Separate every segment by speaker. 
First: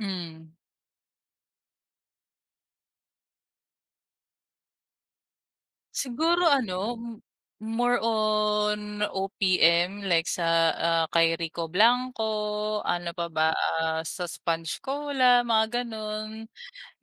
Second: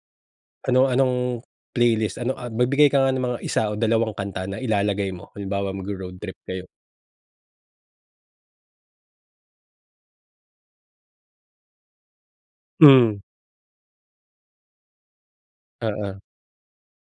Speaker 1: Mm.
Speaker 2: Ano-anong playlist, ano, ah, magbigay ka nga ng mga 1 o 2 kanta na ilalagay mo. Halimbawa, magro-road trip
Speaker 1: Siguro
Speaker 2: kayo.
Speaker 1: ano, more on OPM like sa, ah, kay Rico Blanco, ano
Speaker 2: Mm.
Speaker 1: pa ba, ah, sa Sponge Cola, mga
Speaker 2: Oo.
Speaker 1: gano'n.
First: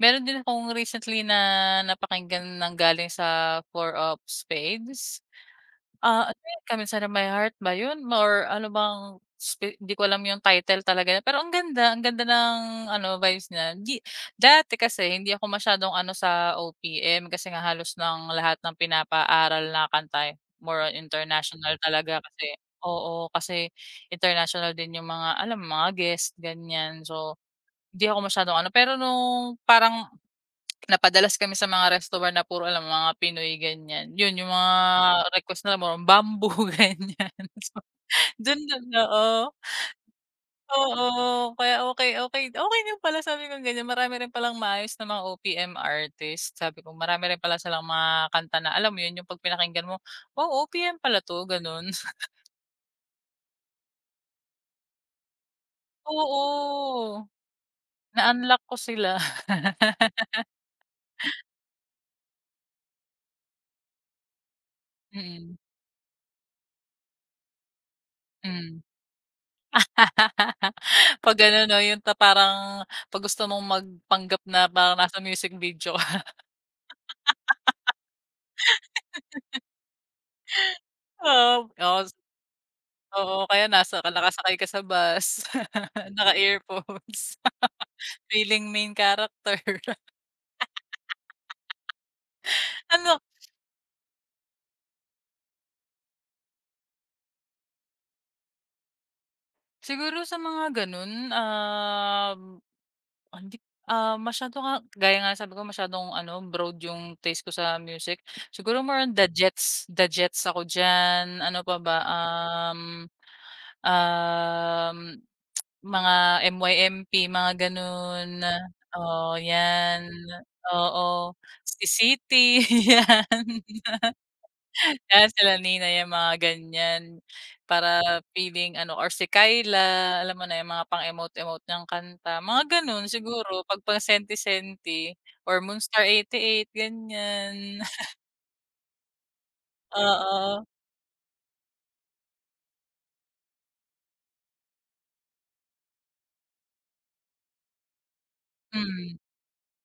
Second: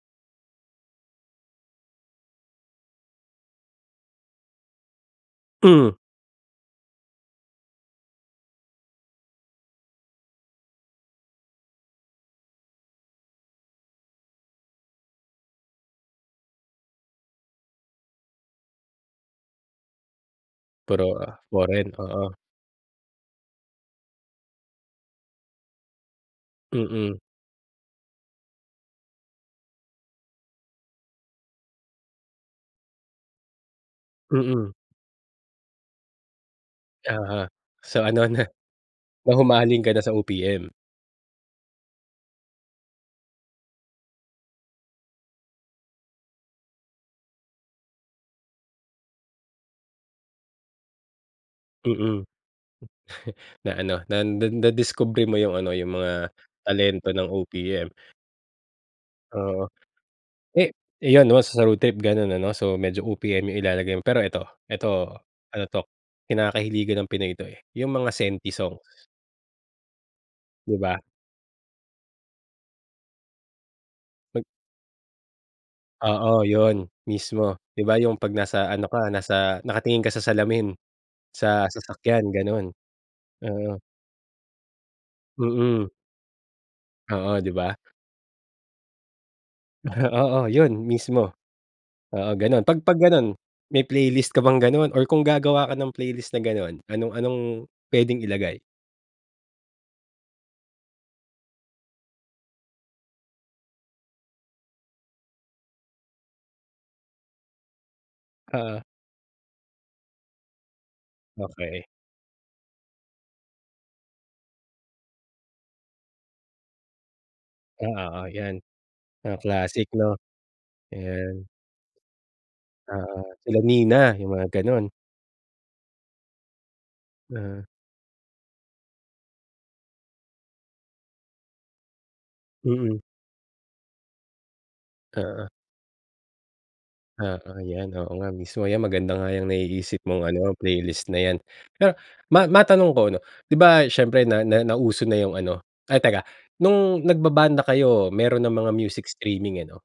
Speaker 1: Meron din akong recently na napakinggan nanggaling sa Four of Spades.
Speaker 2: Mm.
Speaker 1: Ah, ano 'yun, Come Inside of My Heart ba 'yun, more ano bang sp 'di ko alam 'yung title talaga, pero ang ganda, ang ganda ng ano vibes nya. 'Di dati kasi hindi ako masyadong ano sa OPM kasi nga halos ng lahat ng pinapaaral na kanta, eh, more on
Speaker 2: Puro, ah,
Speaker 1: international
Speaker 2: foreign,
Speaker 1: talaga
Speaker 2: oo.
Speaker 1: kasi oo. Kasi international din 'yung mga, alam mo, mga guest, ganiyan
Speaker 2: Mm.
Speaker 1: so, hindi ako masyadong ano. Pero nung parang napadalas kami sa mga resto bar na puro lang mga Pinoy, ganiyan, 'yun 'yung
Speaker 2: Mm.
Speaker 1: mga request na more on Bamboo, ganiyan.
Speaker 2: Uh-huh.
Speaker 1: So,
Speaker 2: So, ano na,
Speaker 1: dun dun oo.
Speaker 2: nahumaling ka na sa OPM.
Speaker 1: Oo. Kaya, "Okey, okey, okey din pala," sabi kong ganiyan. "Marami rin palang maayos na mga OPM artist," sabi ko. Marami rin pala silang mga kanta na alam mo 'yun, 'yung 'pag pinakinggan mo, "Wow, OPM pala 'to,"
Speaker 2: Mm.
Speaker 1: ganun.
Speaker 2: Na ano, na na nadiskubre mo 'yung ano, 'yung mga talento
Speaker 1: Oo.
Speaker 2: ng OPM.
Speaker 1: Na-unlock ko sila.
Speaker 2: Oo. Eh, eh, 'yon 'no sound trip gano'n ano, so medyo OPM 'yung ilalagay mo. Pero 'eto, 'eto,
Speaker 1: Mm.
Speaker 2: ano 'to, kinakahiligan ng Pinoy ito, eh, 'yung mga senti
Speaker 1: Mm.
Speaker 2: songs. 'Di ba?
Speaker 1: 'Pag ano 'no, 'yung ta parang 'pag gusto mong magpanggap
Speaker 2: 'Pag
Speaker 1: na parang nasa music video ka.
Speaker 2: Oo, 'yun, mismo. 'Di ba 'yung 'pag nasa ano ka, nasa nakatingin ka sa salamin,
Speaker 1: Oo,
Speaker 2: sa
Speaker 1: oo, s
Speaker 2: sasakyan, gano'n.
Speaker 1: oo, o kaya
Speaker 2: Oo.
Speaker 1: nasa ka nakasakay ka sa bus,
Speaker 2: Mm.
Speaker 1: naka-earphones.
Speaker 2: Oo, 'di ba?
Speaker 1: Feeling main character.
Speaker 2: Oo, 'yun mismo. Oo, ganun. 'Pag 'pag
Speaker 1: Ano
Speaker 2: ganun, may playlist ka bang gano'n or kung gagawa ka ng playlist na gano'n, anong anong puwedeng ilagay?
Speaker 1: Siguro sa mga ganun, um, hindi, ah, masyado nga gaya nga sabi ko masyadong ano, broad 'yung taste ko sa music.
Speaker 2: Oo.
Speaker 1: Siguro more on The Jets, The Jets ako diyan, ano pa
Speaker 2: Okey.
Speaker 1: ba, um, um, mga MYMP, mga
Speaker 2: Ah, oo,
Speaker 1: ganun.
Speaker 2: 'yan.
Speaker 1: Oo,
Speaker 2: Mga classic
Speaker 1: 'yan.
Speaker 2: 'no.
Speaker 1: Oo.
Speaker 2: Ayan.
Speaker 1: Si Sitti,
Speaker 2: Oo.
Speaker 1: 'yan.
Speaker 2: Sila Nina, 'yung mga gano'n.
Speaker 1: 'Yan sila Nina, 'yan mga ganiyan
Speaker 2: Mm.
Speaker 1: para feeling ano, or si Kyla, alam mo na 'yung mga pang emote-emote niyang kanta, mga
Speaker 2: Mm.
Speaker 1: gano'n siguro 'pag pang senti-senti
Speaker 2: Oo.
Speaker 1: or Moonstar88,
Speaker 2: Oo
Speaker 1: ganiyan.
Speaker 2: 'yan, oo nga mismo, 'yan maganda nga 'yang naiisip mong ano,
Speaker 1: Oo.
Speaker 2: playlist na 'yan. Ah, ma matanong ko ano, 'di ba siyempre na na nauso na 'yung ano ay teka, nung nagbabanda kayo meron ng mga music
Speaker 1: Mm.
Speaker 2: streaming ano?